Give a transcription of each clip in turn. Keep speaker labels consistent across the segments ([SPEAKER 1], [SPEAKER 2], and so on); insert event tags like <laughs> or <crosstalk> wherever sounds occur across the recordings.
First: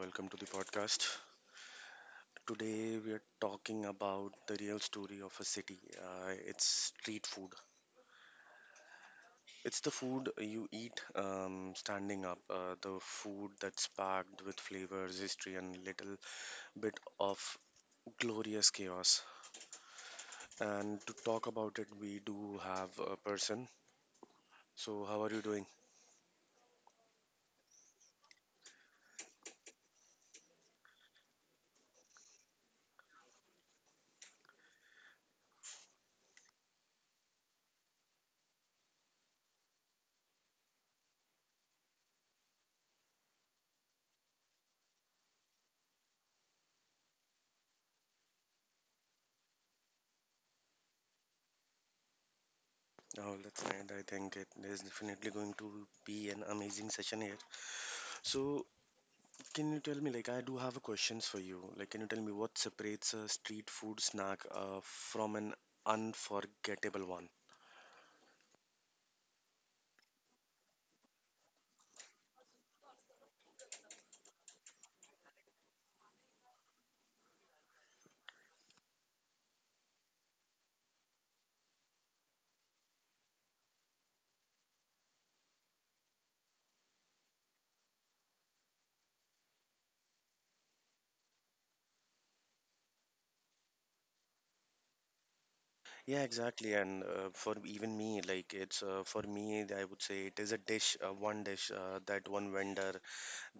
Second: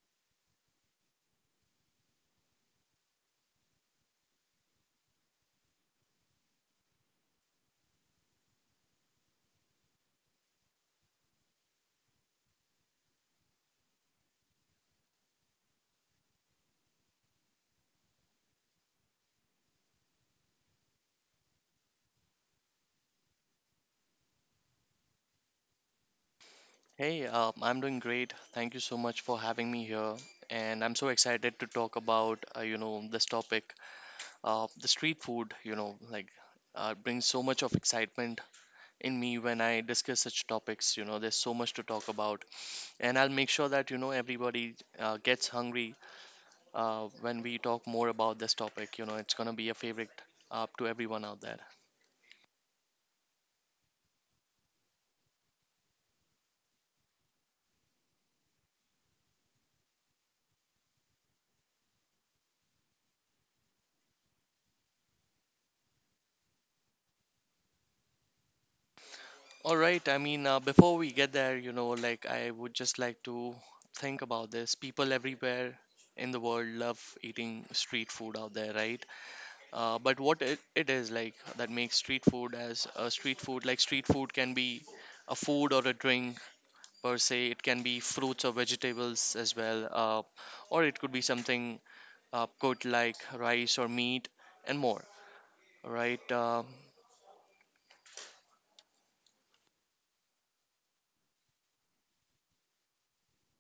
[SPEAKER 1] welcome to the podcast. Today we are talking about the real story of a city. It's street food. It's the food you eat standing up, the food that's packed with flavors, history, and little bit of glorious chaos. And to talk about it, we do have a person. So, how are you doing?
[SPEAKER 2] Hey, I'm doing great. Thank you so much for having me here, and I'm so excited to talk about this topic, the street food. Brings so much of excitement in me when I discuss such topics. You know, there's so much to talk about, and I'll make sure that you know everybody gets hungry when we talk more about this topic. You know, it's gonna be a favorite to everyone out there.
[SPEAKER 1] Oh, that's right. I think it is definitely going to be an amazing session here. So, can you tell me, like, I do have a questions for you. Like, can you tell me what separates a street food snack from an unforgettable one?
[SPEAKER 2] All right. I mean, before we get there, you know, like I would just like to think about this. People everywhere in the world love eating street food out there, right? But what it is like that makes street food as a street food, like street food can be a food or a drink per se. It can be fruits or vegetables as well, or it could be something cooked like rice or meat and more,
[SPEAKER 1] Yeah,
[SPEAKER 2] right?
[SPEAKER 1] exactly. And for even me, like, it's for me, I would say it is a dish, one dish, that one vendor,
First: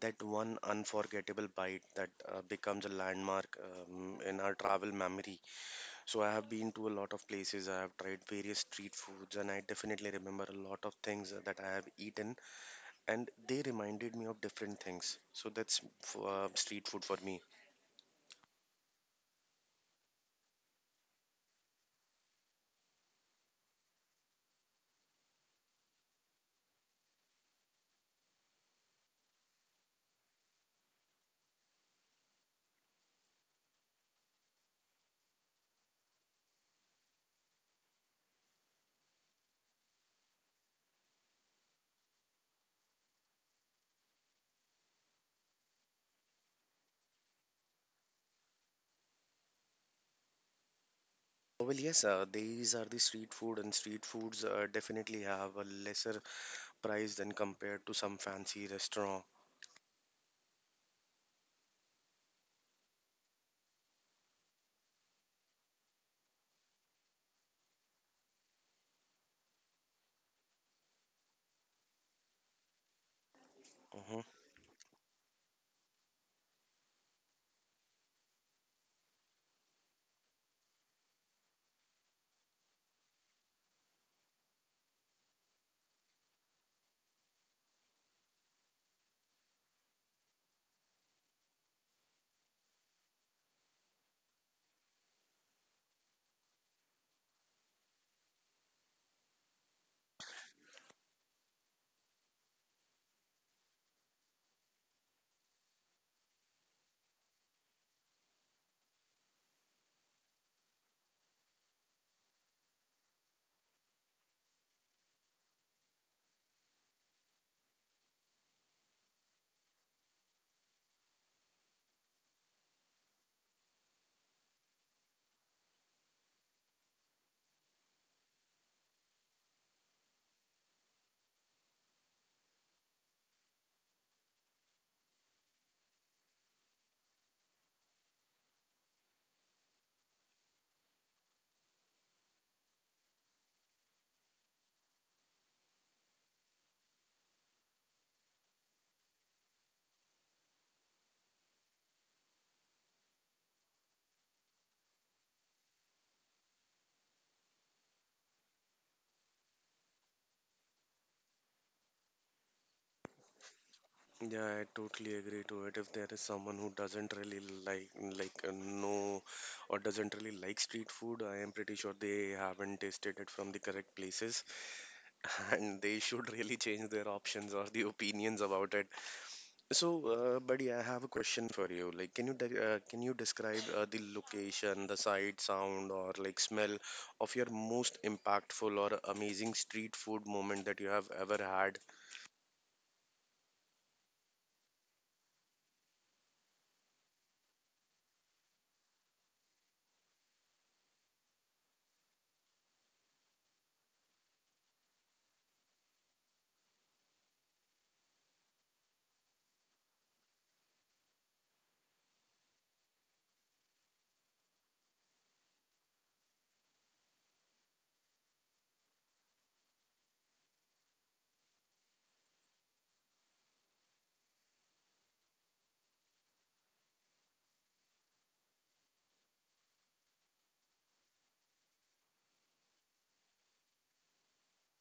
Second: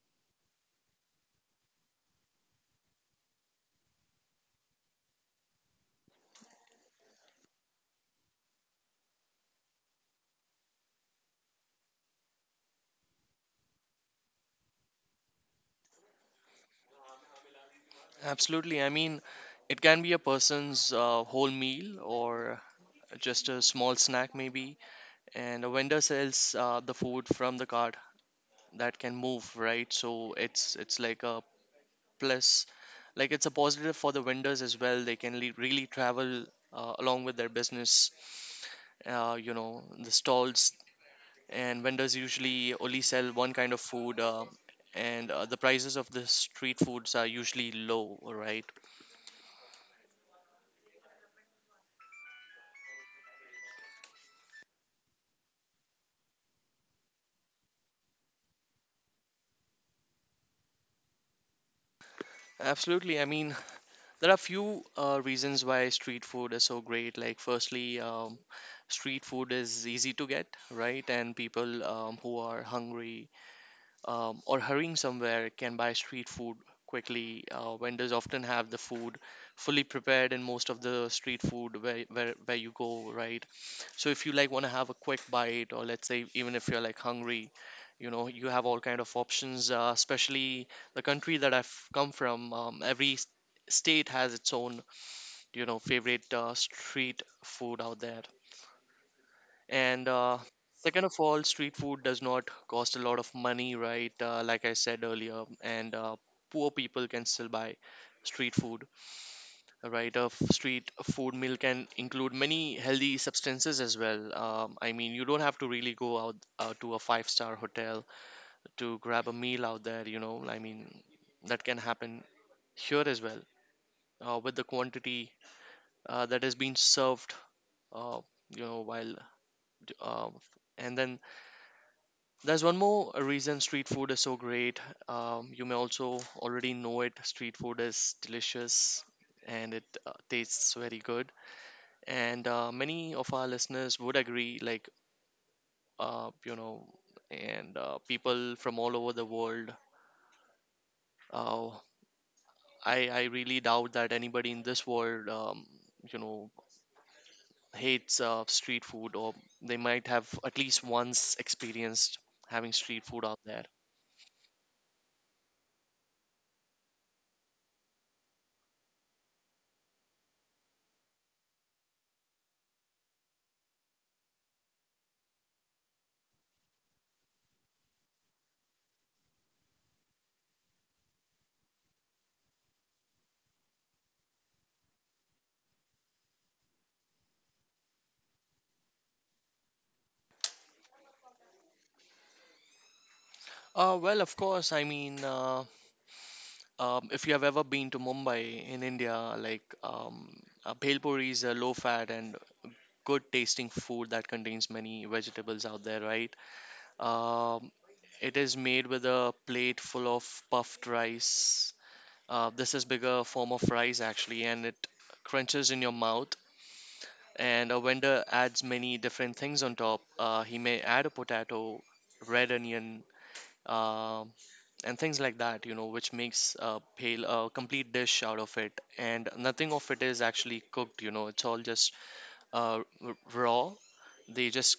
[SPEAKER 1] that one unforgettable bite that becomes a landmark in our travel memory. So I have been to a lot of places. I have tried various street foods, and I definitely remember a lot of things that I have eaten and they reminded me of different things. So that's street food for me.
[SPEAKER 2] Absolutely. I mean, it can be a person's whole meal or just a small snack, maybe. And a vendor sells the food from the cart that can move, right? So it's like a plus, like it's a positive for the vendors as well. They can really travel along with their business. You know, the stalls and vendors usually only sell one kind of food, and the prices of the street foods are usually low, right?
[SPEAKER 1] Well, yes, these are the street food, and street foods definitely have a lesser price than compared to some fancy restaurant.
[SPEAKER 2] Absolutely. I mean, there are few reasons why street food is so great. Like, firstly, street food is easy to get, right? And people who are hungry
[SPEAKER 1] Hmm.
[SPEAKER 2] or hurrying somewhere can buy street food quickly. Vendors often have the food fully prepared in most of the street food where you go, right? So if you like want to have a quick bite, or let's say even if you're like hungry, you know you have all kind of options. Especially the country that I've come from, every state has its own you know favorite street food out there. And second of all, street food does not cost a lot of money, right? Like I said earlier, and poor people can still buy street food, right? A street food meal can include many healthy substances as well. I mean, you don't have to really go out to a five-star hotel to grab a meal out there, you know. I mean, that can happen here as well with the quantity that has been served, uh, you know, while uh, and then there's one more reason street food is so great. You may also already know it. Street food is delicious and it tastes very good. And many of our listeners would agree, like, you know, and people from all over the world. Uh, I really doubt that anybody in this world, you know, hates street food or they might have at least once experienced having street food out there.
[SPEAKER 1] Yeah, I totally agree to it. If there is someone who doesn't really like, like, know or doesn't really like street food, I am pretty sure they haven't tasted it from the correct places, <laughs> and they should really change their options or the opinions about it. So, buddy, I have a question for you. Like, can you describe the location, the sight, sound, or like smell of your most impactful or amazing street food moment that you have ever had?
[SPEAKER 2] Well, of course. I mean, if you have ever been to Mumbai in India, bhel puri is a low-fat and good-tasting food that contains many vegetables out there, right? Um, it is made with a plate full of puffed rice. This is bigger form of rice actually, and it crunches in your mouth. And a vendor adds many different things on top. He may add a potato, red onion, um and things like that, you know, which makes a pale a complete dish out of it. And nothing of it is actually cooked, you know, it's all just raw. They just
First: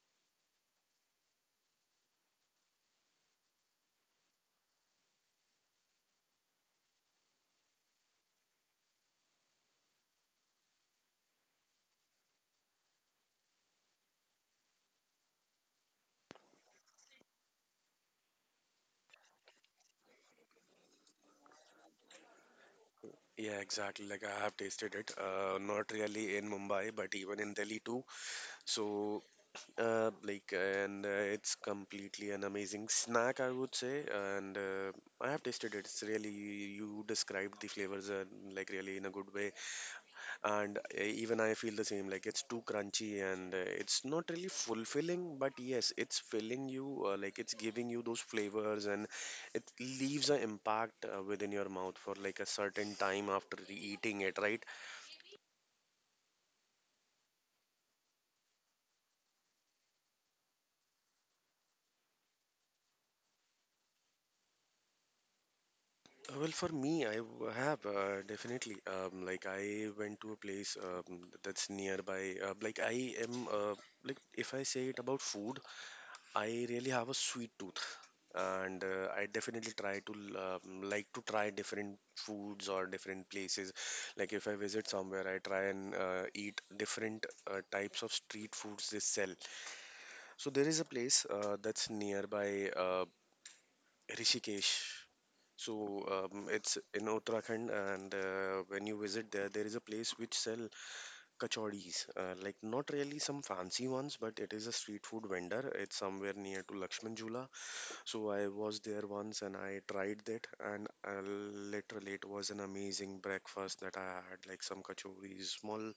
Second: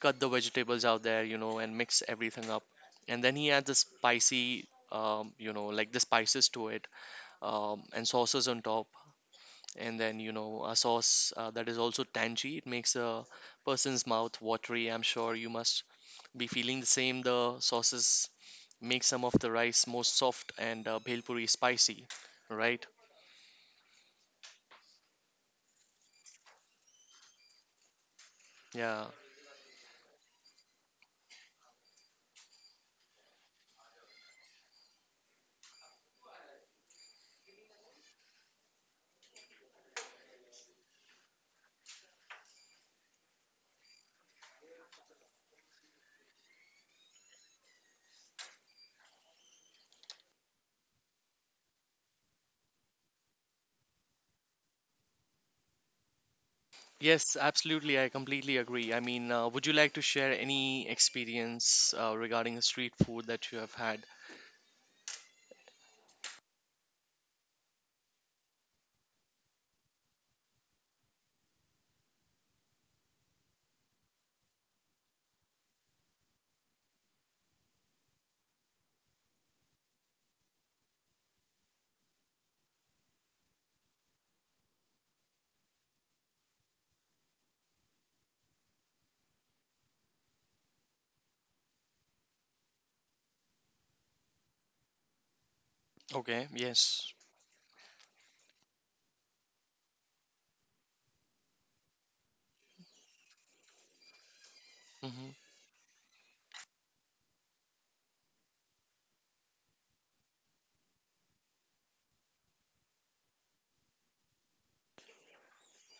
[SPEAKER 2] cut the vegetables out there, you know, and mix everything up. And then he adds the spicy, the spices to it, and sauces on top. And then, you know, a sauce that is also tangy. It makes a person's mouth watery. I'm sure you must be feeling the same. The sauces make some of the rice more soft and bhelpuri spicy, right?
[SPEAKER 1] Yeah, exactly. Like I have tasted it. Not really in Mumbai, but even in Delhi too.
[SPEAKER 2] Yeah.
[SPEAKER 1] So, like, and it's completely an amazing snack, I would say. And I have tasted it. It's really you described the flavors like really in a good way. And even I feel the same, like it's too crunchy and it's not really fulfilling, but yes, it's filling you, like it's giving you those flavors, and it leaves an impact within your mouth for like a certain time after eating it, right?
[SPEAKER 2] Yes, absolutely. I completely agree. I mean, would you like to share any experience regarding the street food that you have had?
[SPEAKER 1] Well, for me, I w- have definitely like I went to a place that's nearby, uh, like i am uh, like if I say it about food, I really have a sweet tooth, and I definitely try like to try different foods or different places. Like if I visit somewhere, I try and eat different types of street foods they sell. So there is a place that's nearby Rishikesh. So
[SPEAKER 2] Okay,
[SPEAKER 1] it's in
[SPEAKER 2] yes.
[SPEAKER 1] Uttarakhand, and when you visit there, there is a place which sell kachoris. Like not really some fancy ones, but it is a street food
[SPEAKER 2] Hmm.
[SPEAKER 1] vendor. It's somewhere near to Lakshman Jhula. So I was there once and I tried that, and literally it was an amazing breakfast that I had, like some kachoris, small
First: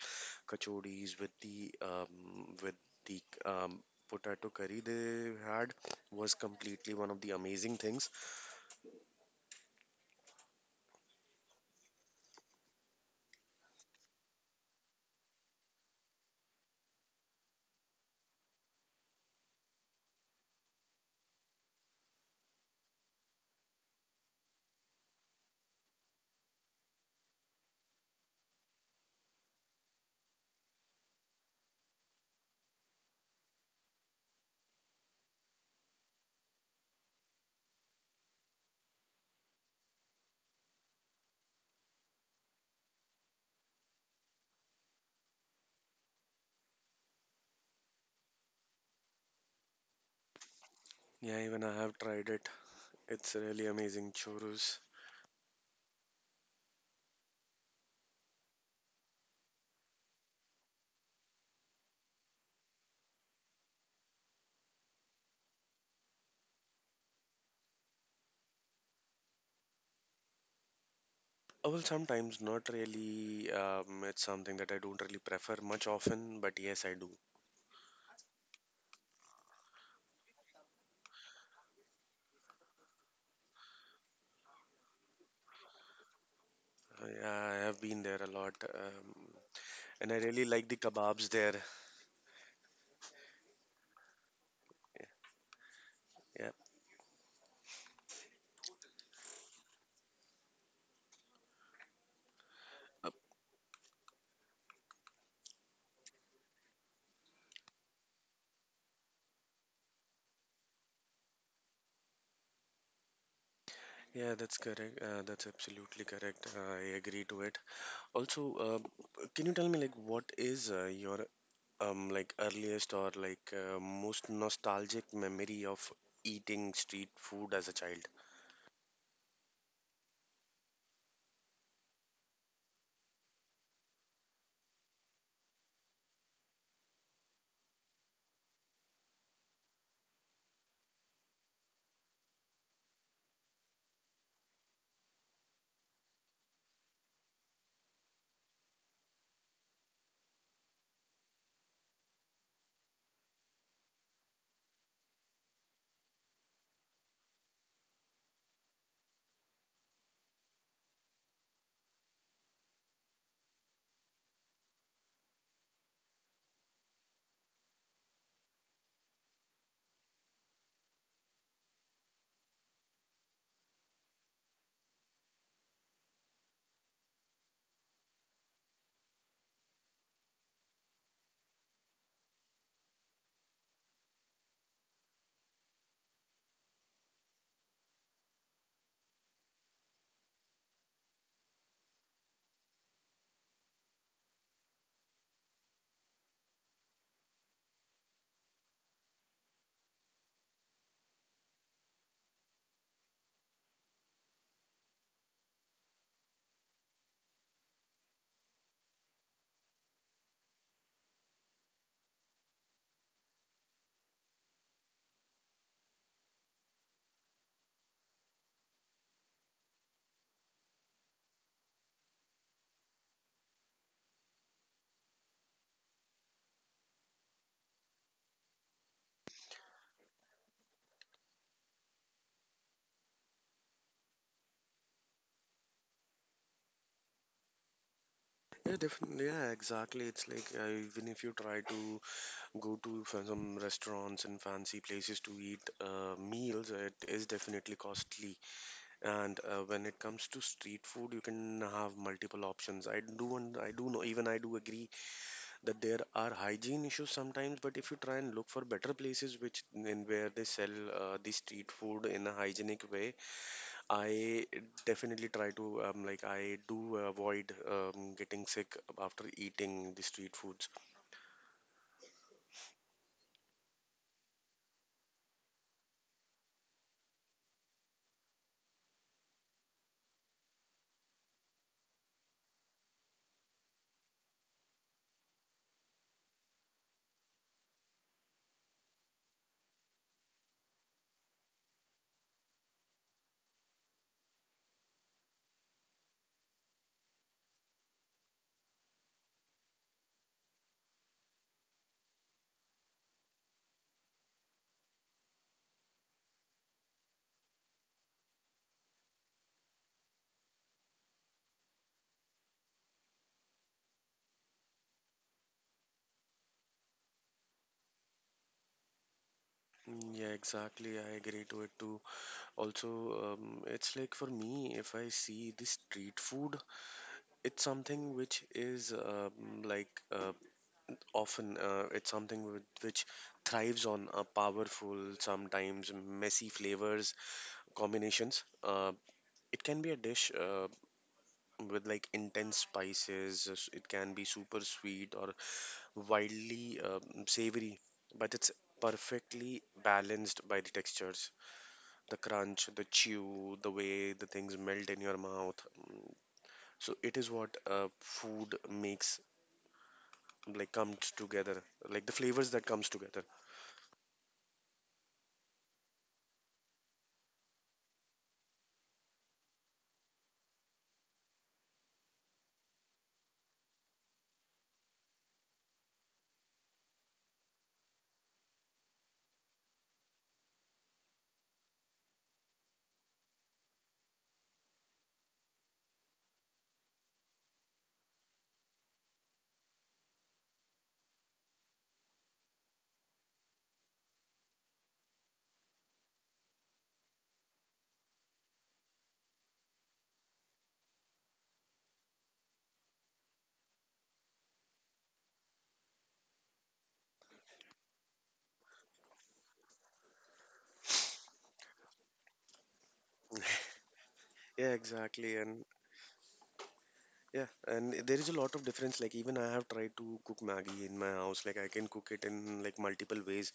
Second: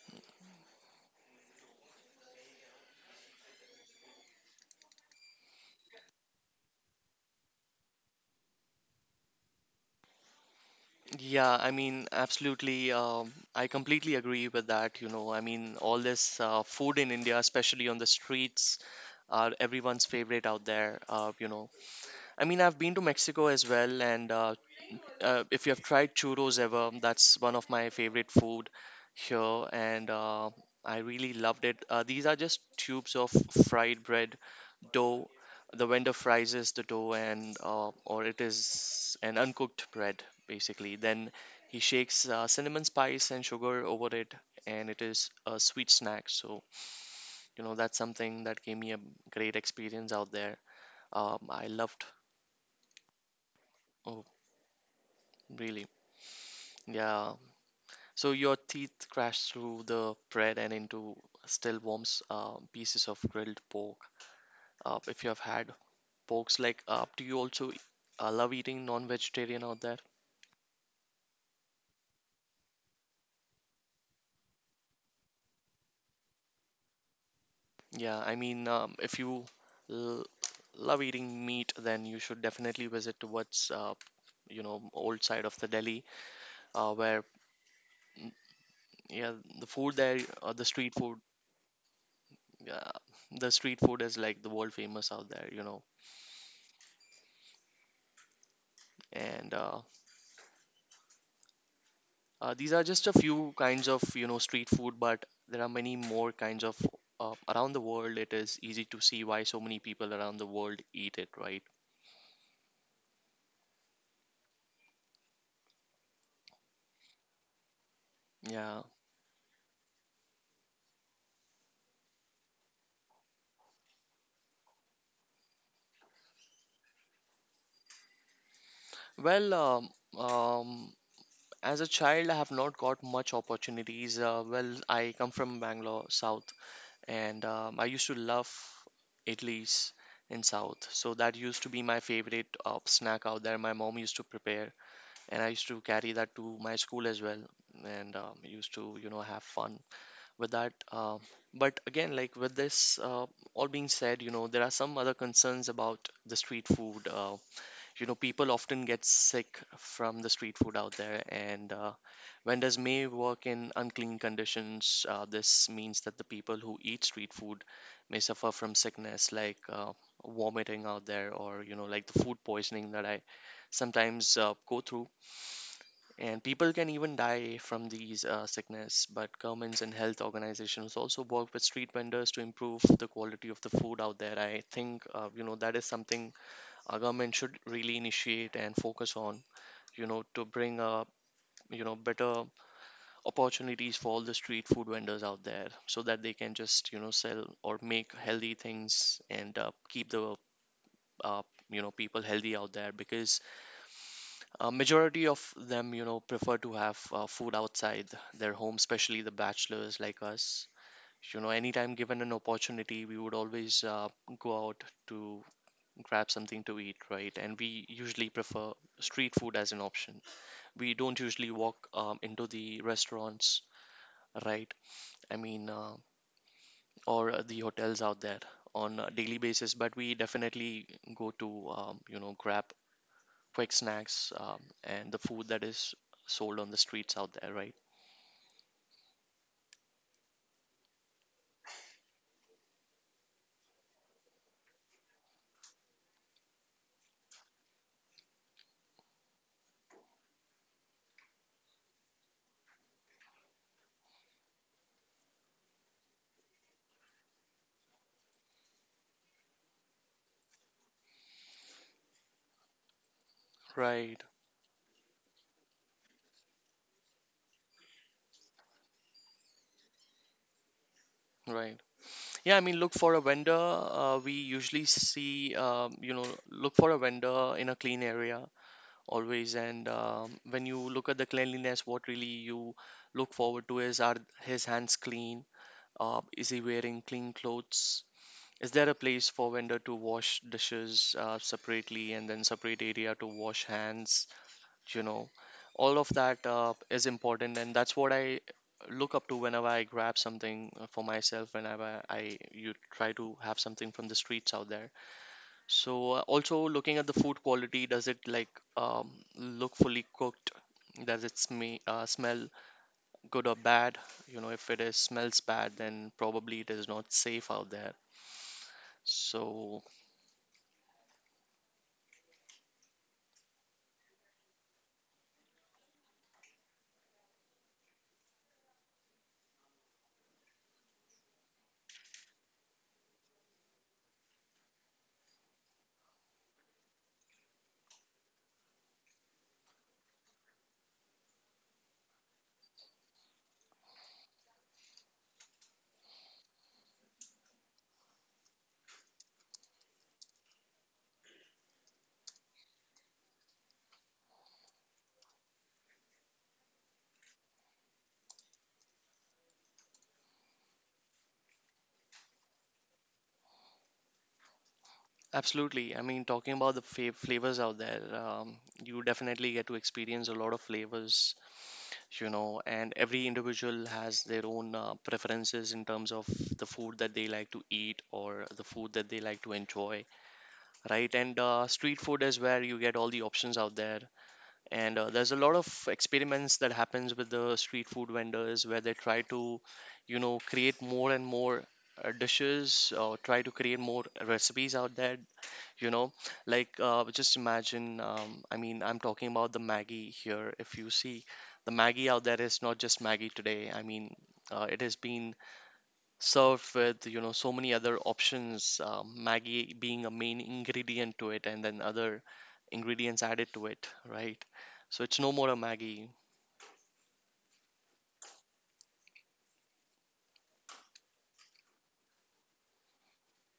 [SPEAKER 1] kachoris with the potato curry they had, was completely one of the amazing things.
[SPEAKER 2] Yeah, I mean, absolutely. I completely agree with that. You know, I mean, all this food in India, especially on the streets, are everyone's favorite out there. You know, I mean, I've been to Mexico as well, and if you have tried churros ever, that's one of my favorite food here, and I really loved it. These are just tubes of fried bread dough. The vendor fries the dough, and or it is an uncooked bread basically. Then he shakes cinnamon spice and sugar over it, and it is a sweet snack. So you know that's something that gave me a great experience out there.
[SPEAKER 1] Yeah, even
[SPEAKER 2] I
[SPEAKER 1] I have
[SPEAKER 2] loved.
[SPEAKER 1] tried it. It's really amazing
[SPEAKER 2] Oh,
[SPEAKER 1] churros.
[SPEAKER 2] really? Yeah. So your teeth crash through the bread and into still warm pieces of grilled pork. If you have had porks, do you also love eating non-vegetarian out there?
[SPEAKER 1] Well, sometimes not really. It's something that I don't really prefer much often, but yes, I do.
[SPEAKER 2] Yeah, I mean, if you l- love eating meat, then you should definitely visit towards, you know, old side of the Delhi,
[SPEAKER 1] I,
[SPEAKER 2] where
[SPEAKER 1] I have been there a
[SPEAKER 2] mm,
[SPEAKER 1] lot.
[SPEAKER 2] yeah, the food
[SPEAKER 1] And I
[SPEAKER 2] there,
[SPEAKER 1] really like the kebabs there.
[SPEAKER 2] uh, the street food is like the world famous out there, you know,
[SPEAKER 1] Yeah.
[SPEAKER 2] and these are
[SPEAKER 1] Uh,
[SPEAKER 2] just a few kinds of you know street food, but there are many more kinds of around the world. It is easy to see why so many people around the world eat it, right?
[SPEAKER 1] yeah, that's correct. That's absolutely correct. I agree to it. Also,
[SPEAKER 2] Yeah.
[SPEAKER 1] can you tell me like what is your like earliest or most nostalgic memory of eating street food as a child?
[SPEAKER 2] Well, um, as a child, I have not got much opportunities. Well, I come from Bangalore, South, and I used to love idlis in South. So that used to be my favorite snack out there. My mom used to prepare, and I used to carry that to my school as well, and used to you know have fun with that. But again, like with this all being said, you know, there are some other concerns about the street food. You know, people often get sick from the street food out there, and vendors may work in unclean conditions. This means that the people who eat street food may suffer from sickness like vomiting out there, or, you know, like the food poisoning that I sometimes go through and people can even die from these sickness, but governments and health organizations also work with street vendors to improve the quality of the food out there. I think you know that is something our government should really initiate and focus on. You know to bring up you know better opportunities for all the street food vendors out there, so that they can just you know sell or make healthy things and keep the uh, you know people healthy out there because majority of them, you know, prefer to have food outside their home, especially the bachelors like us. You know, anytime given an opportunity, we would always go out to grab something to eat, right? And we usually prefer street food as an option. We don't usually walk into the restaurants, right? I mean, or the hotels out there on a daily basis, but we definitely go to, you know, grab quick snacks and the food that is sold on the streets out there, right?
[SPEAKER 1] Yeah, definitely. Yeah, exactly. It's like even if you try to go to some restaurants and fancy places to eat meals, it is definitely costly. And when it comes to street food, you can have multiple options. I do, and I do know, even I do agree that there are hygiene issues sometimes, but if you try and look for better places which in where they sell the street food in a hygienic way,
[SPEAKER 2] Right,
[SPEAKER 1] I definitely try to like I do avoid getting sick after eating the street foods.
[SPEAKER 2] right. Yeah, I mean, look for a vendor. We usually see, you know, look for a vendor in a clean area always. And when you look at the cleanliness, what really you look forward to is are his hands clean? Is he wearing clean clothes? Is there a place for vendor to wash dishes separately and then separate area to wash hands? you know all of that is important, and that's what I look up to whenever I grab something for myself, whenever I you try to have something from the streets out there. So also looking at the food quality, does it like um, look fully cooked? Does it smell good or bad? You know, if it is smells bad, then probably it is not safe out there. So
[SPEAKER 1] Mm, yeah, exactly. I agree to it too. Also, it's like for me, if I see the street food, it's something which is often, it's something with, which thrives on powerful, sometimes messy flavors combinations. It can be a dish, with like intense spices, it can be super sweet or wildly savory, but it's perfectly balanced by the textures, the crunch, the chew, the way the things melt in your mouth. Mm, so it is what food makes, like comes together, like the flavors that comes together.
[SPEAKER 2] absolutely. I mean, talking about the flavors out there, you definitely get to experience a lot of flavors, you know. And every individual has their own preferences in terms of the food that they like to eat or the food that they like to enjoy, right? And street food is where you get all the options out there. And there's a lot of experiments that happens with the street food vendors, where they try to, you know, create more and more dishes or try to create more recipes out there, you know. Like just imagine, I mean, I'm talking about the Maggie here. If you see, the Maggie out there is not just Maggie today. I mean, it has been served with, you know, so many other options, Maggie being a main ingredient to it, and then other ingredients added to it, right?
[SPEAKER 1] Yeah,
[SPEAKER 2] So it's no
[SPEAKER 1] exactly.
[SPEAKER 2] more a
[SPEAKER 1] And
[SPEAKER 2] Maggie.
[SPEAKER 1] yeah, and there is a lot of difference. Like even I have tried to cook maggie in my house. Like I can cook it in like multiple ways,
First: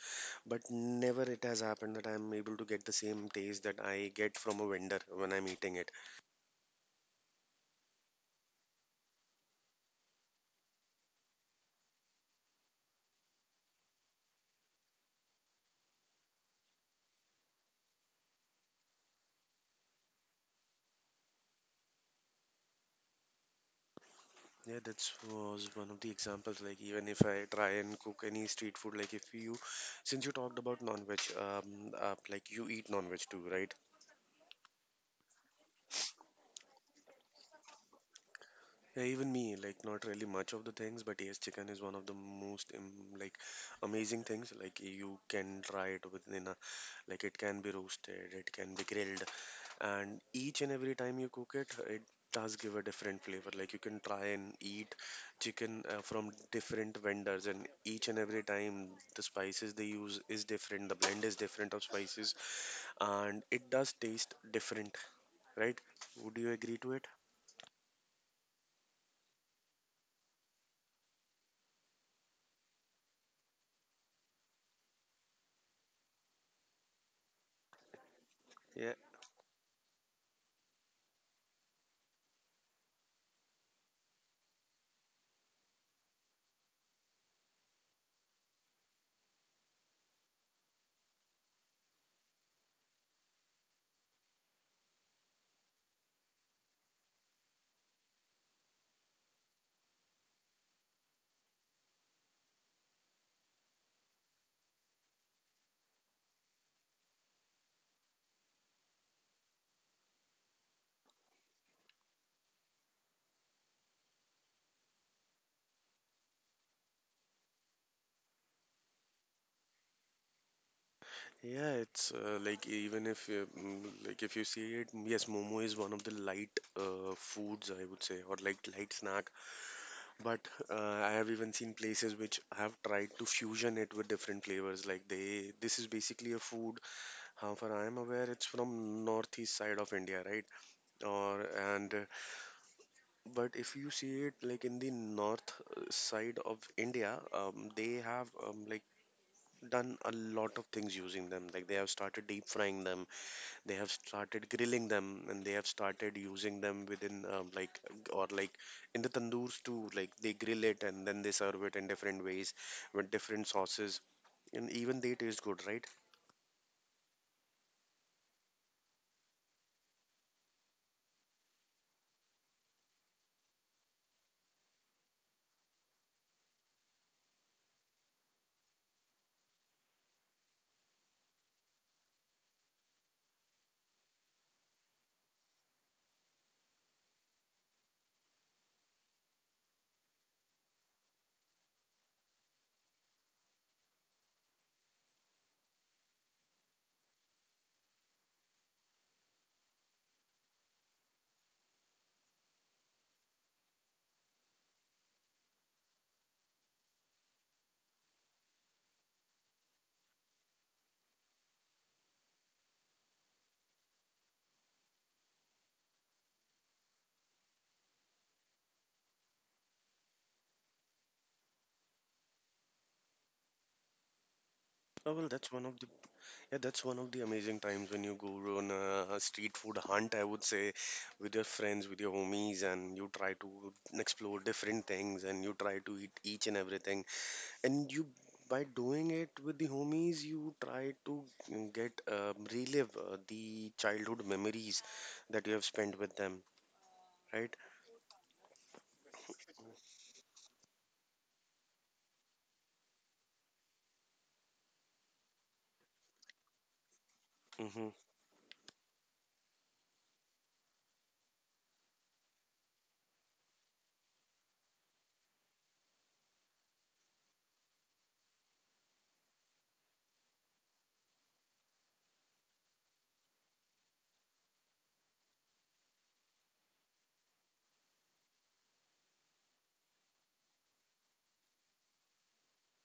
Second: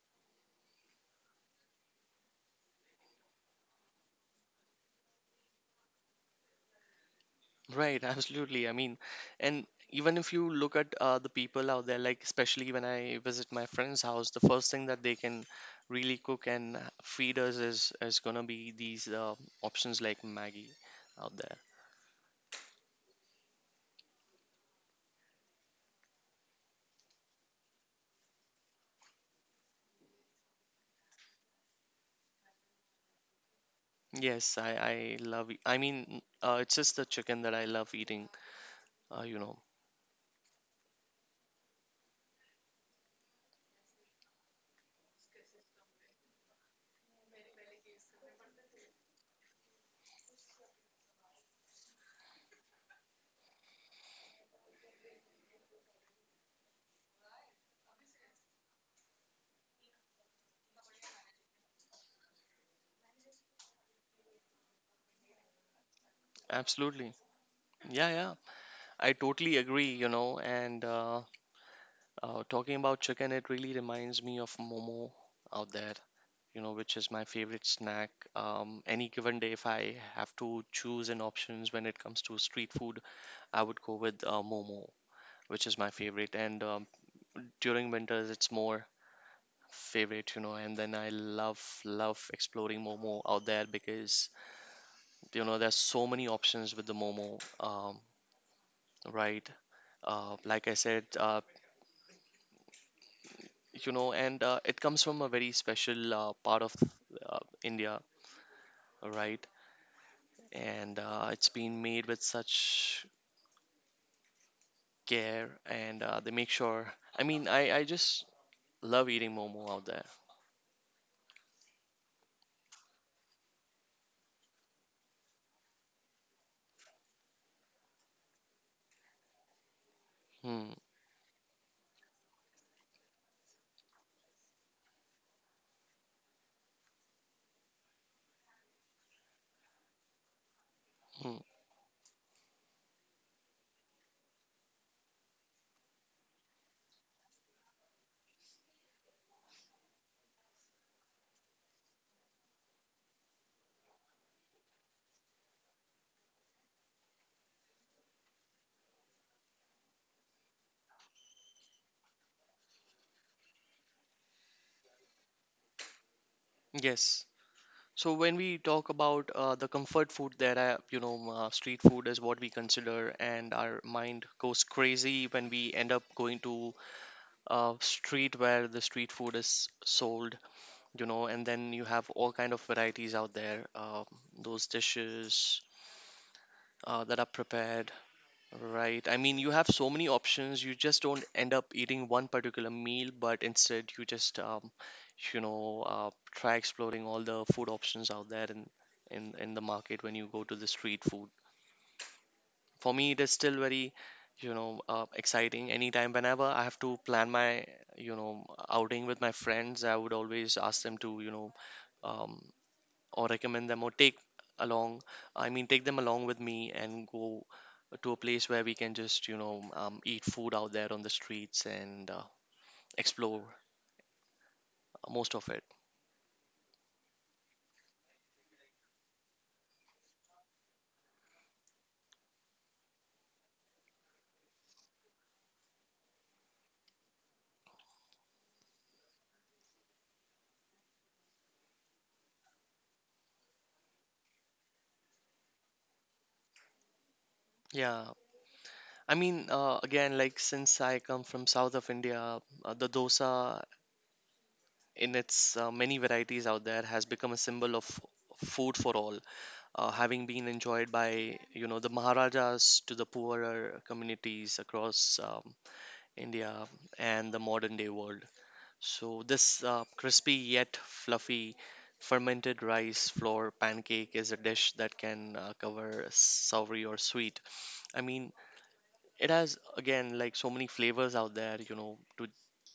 [SPEAKER 1] but never it has happened that I'm able to get the same taste that I get from a vendor when I'm eating it.
[SPEAKER 2] Right, <laughs> absolutely. I mean, and even if you look at the people out there, like especially when I visit my friend's house, the first thing that they can really cook and feed us is gonna be these options like Maggie out there.
[SPEAKER 1] Yeah, that was one of the examples. Like even if I try and cook any street food, like if you, since you talked about non-veg, like you eat non-veg too, right?
[SPEAKER 2] Yes, I love. I mean, it's just the chicken that I love eating.
[SPEAKER 1] Yeah, even
[SPEAKER 2] You
[SPEAKER 1] me,
[SPEAKER 2] know,
[SPEAKER 1] like not really much of the things, but yes, chicken is one of the most like amazing things. Like you can try it within a, like it can be roasted, it can be grilled, and each and every time you cook it, it does give a different flavor. Like you can try and eat chicken from different vendors, and each and every time the spices they use is different, the blend is different of spices, and it does taste different, right? Would you agree to it?
[SPEAKER 2] absolutely. Yeah, yeah. I totally agree. You know, and talking about chicken, it really reminds me of Momo out there. You know, which is my favorite snack. Any given day, if I have to choose an options when it comes to street food, I would go with momo, which is my favorite. And during winters, it's more favorite, you know. And then I love love exploring momo out there, because you know there's so many options with the momo, right? Like I said, you know, and it comes from a very special part of uh, India, right? And it's been made with such care, and they make sure, I mean I just love eating momo out there.
[SPEAKER 1] Yeah, it's like even if you, mm, like if you see it, mm, yes, momo is one of the light foods I would say, or like light snack. But
[SPEAKER 2] Hmm,
[SPEAKER 1] uh, I have even seen places which have tried to fusion it with different flavors. Like they, this is basically a food. How far I am aware, it's from northeast side of India, right?
[SPEAKER 2] hmm.
[SPEAKER 1] Or, and but if you see it like in the north side of India, they have like done a lot of things using them. Like they have started deep frying them, they have started grilling them, and they have started using them within like or like in the tandoors too, like they grill it and then they serve it in different ways with different sauces, and even they taste good, right?
[SPEAKER 2] Yes. So when we talk about the comfort food that I, you know, street food is what we consider, and our mind goes crazy when we end up going to a street where the street food is sold, you know. And then you have all kind of varieties out there, those dishes that are prepared. Right. I mean, you have so many options. You just don't end up eating one particular meal, but instead you just, you know, try exploring all the food options out there in the market when you go to the street food. For me, it is still very, you know, exciting. Anytime, whenever I have to plan my, you know, outing with my friends, I would always ask them to, you know, um, or recommend them or take along, I mean take them along with me, and go to a place where we can just, you know, eat food out there on the streets and explore
[SPEAKER 1] Oh, well,
[SPEAKER 2] most
[SPEAKER 1] that's
[SPEAKER 2] of
[SPEAKER 1] one
[SPEAKER 2] it.
[SPEAKER 1] of the, yeah, that's one of the amazing times when you go on a street food hunt, I would say, with your friends, with your homies, and you try to explore different things and you try to eat each and everything, and you, by doing it with the homies you try to get, relive the childhood memories that you have spent with them, right?
[SPEAKER 2] Yeah, I mean, again, like, since I come from south of India, the dosa in its many varieties out there has become a symbol of
[SPEAKER 1] Hmm.
[SPEAKER 2] food for all, having been enjoyed by, you know, the maharajas to the poorer communities across, India and the modern day world. So this crispy yet fluffy fermented rice flour pancake is a dish that can cover savory or sweet. I mean, it has again, like, so many flavors out there, you know,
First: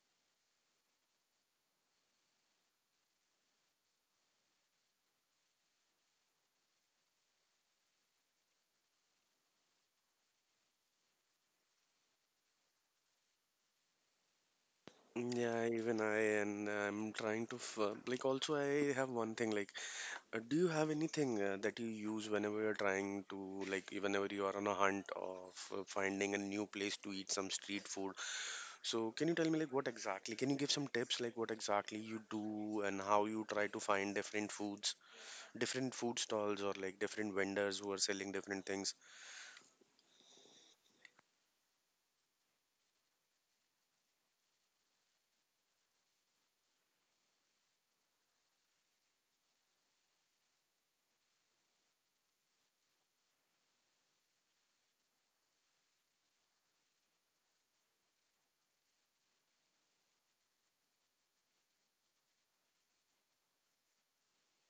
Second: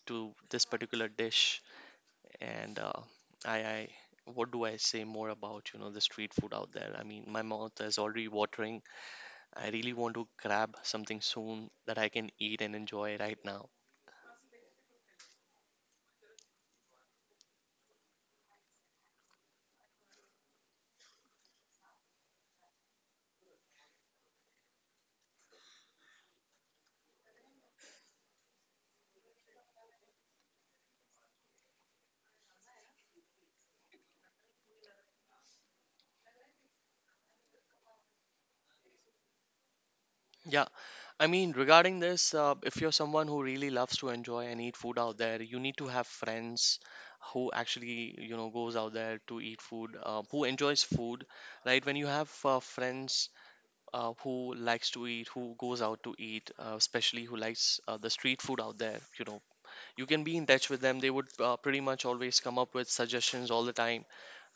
[SPEAKER 2] to this particular dish. And I, I, what do I say more about, you know, the street food out there? I mean, my mouth is already watering. I really want to grab something soon that I can eat and enjoy right now.
[SPEAKER 1] Yeah, even I, and I'm trying to like also I have one thing, like do you have anything that you use whenever you're trying to like, whenever you are on a hunt of finding a new place to eat some street food, so can you tell me like what exactly, can you give some tips like what exactly you do and how you try to find different foods, different food stalls or like different vendors who are selling different things.
[SPEAKER 2] Yeah, I mean, regarding this, if you're someone who really loves to enjoy and eat food out there, you need to have friends who actually, you know, goes out there to eat food, who enjoys food, right? When you have friends who likes to eat, who goes out to eat, especially who likes the street food out there, you know, you can be in touch with them. They would pretty much always come up with suggestions all the time,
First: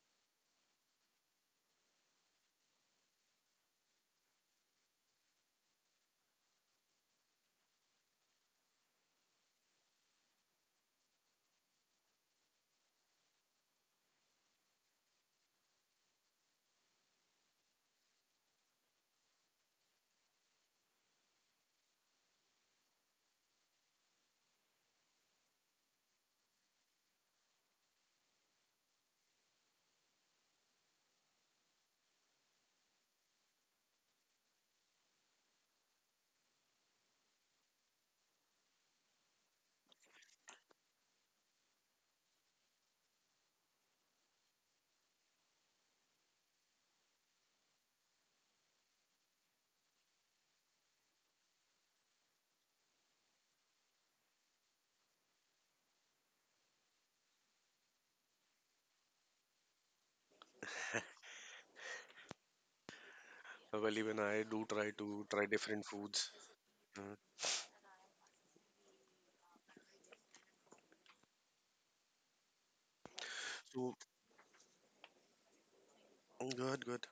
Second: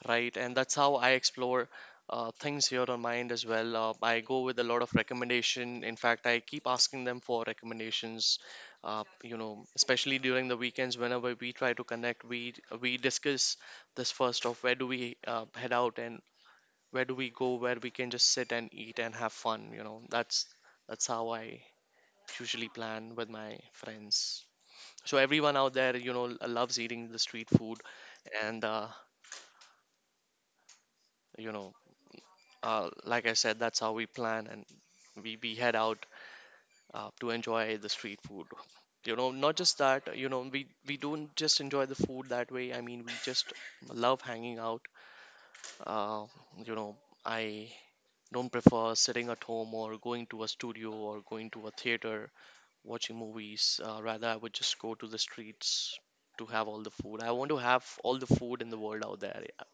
[SPEAKER 2] right? And that's how I explore things here on my end as well. I go with a lot of recommendation. In fact, I keep asking them for recommendations. You know, especially during the weekends, whenever we try to connect, we discuss this first of where do we head out and where do we go where we can just sit and eat and have fun. You know, that's how I usually plan with my friends. So everyone out there, you know, loves eating the street food, and you know, like I said, that's how we plan and we head out to enjoy the street food. You know, not just that, you know, we don't just enjoy the food that way. I mean, we just love hanging out. Uh, you know, I don't prefer sitting at home or going to a studio or going to a theater watching movies. Rather, I would just go to the streets to have all the food. I want to have all the food in the world out there.
[SPEAKER 1] Well, even I do try to try different foods. Uh, so, good, good.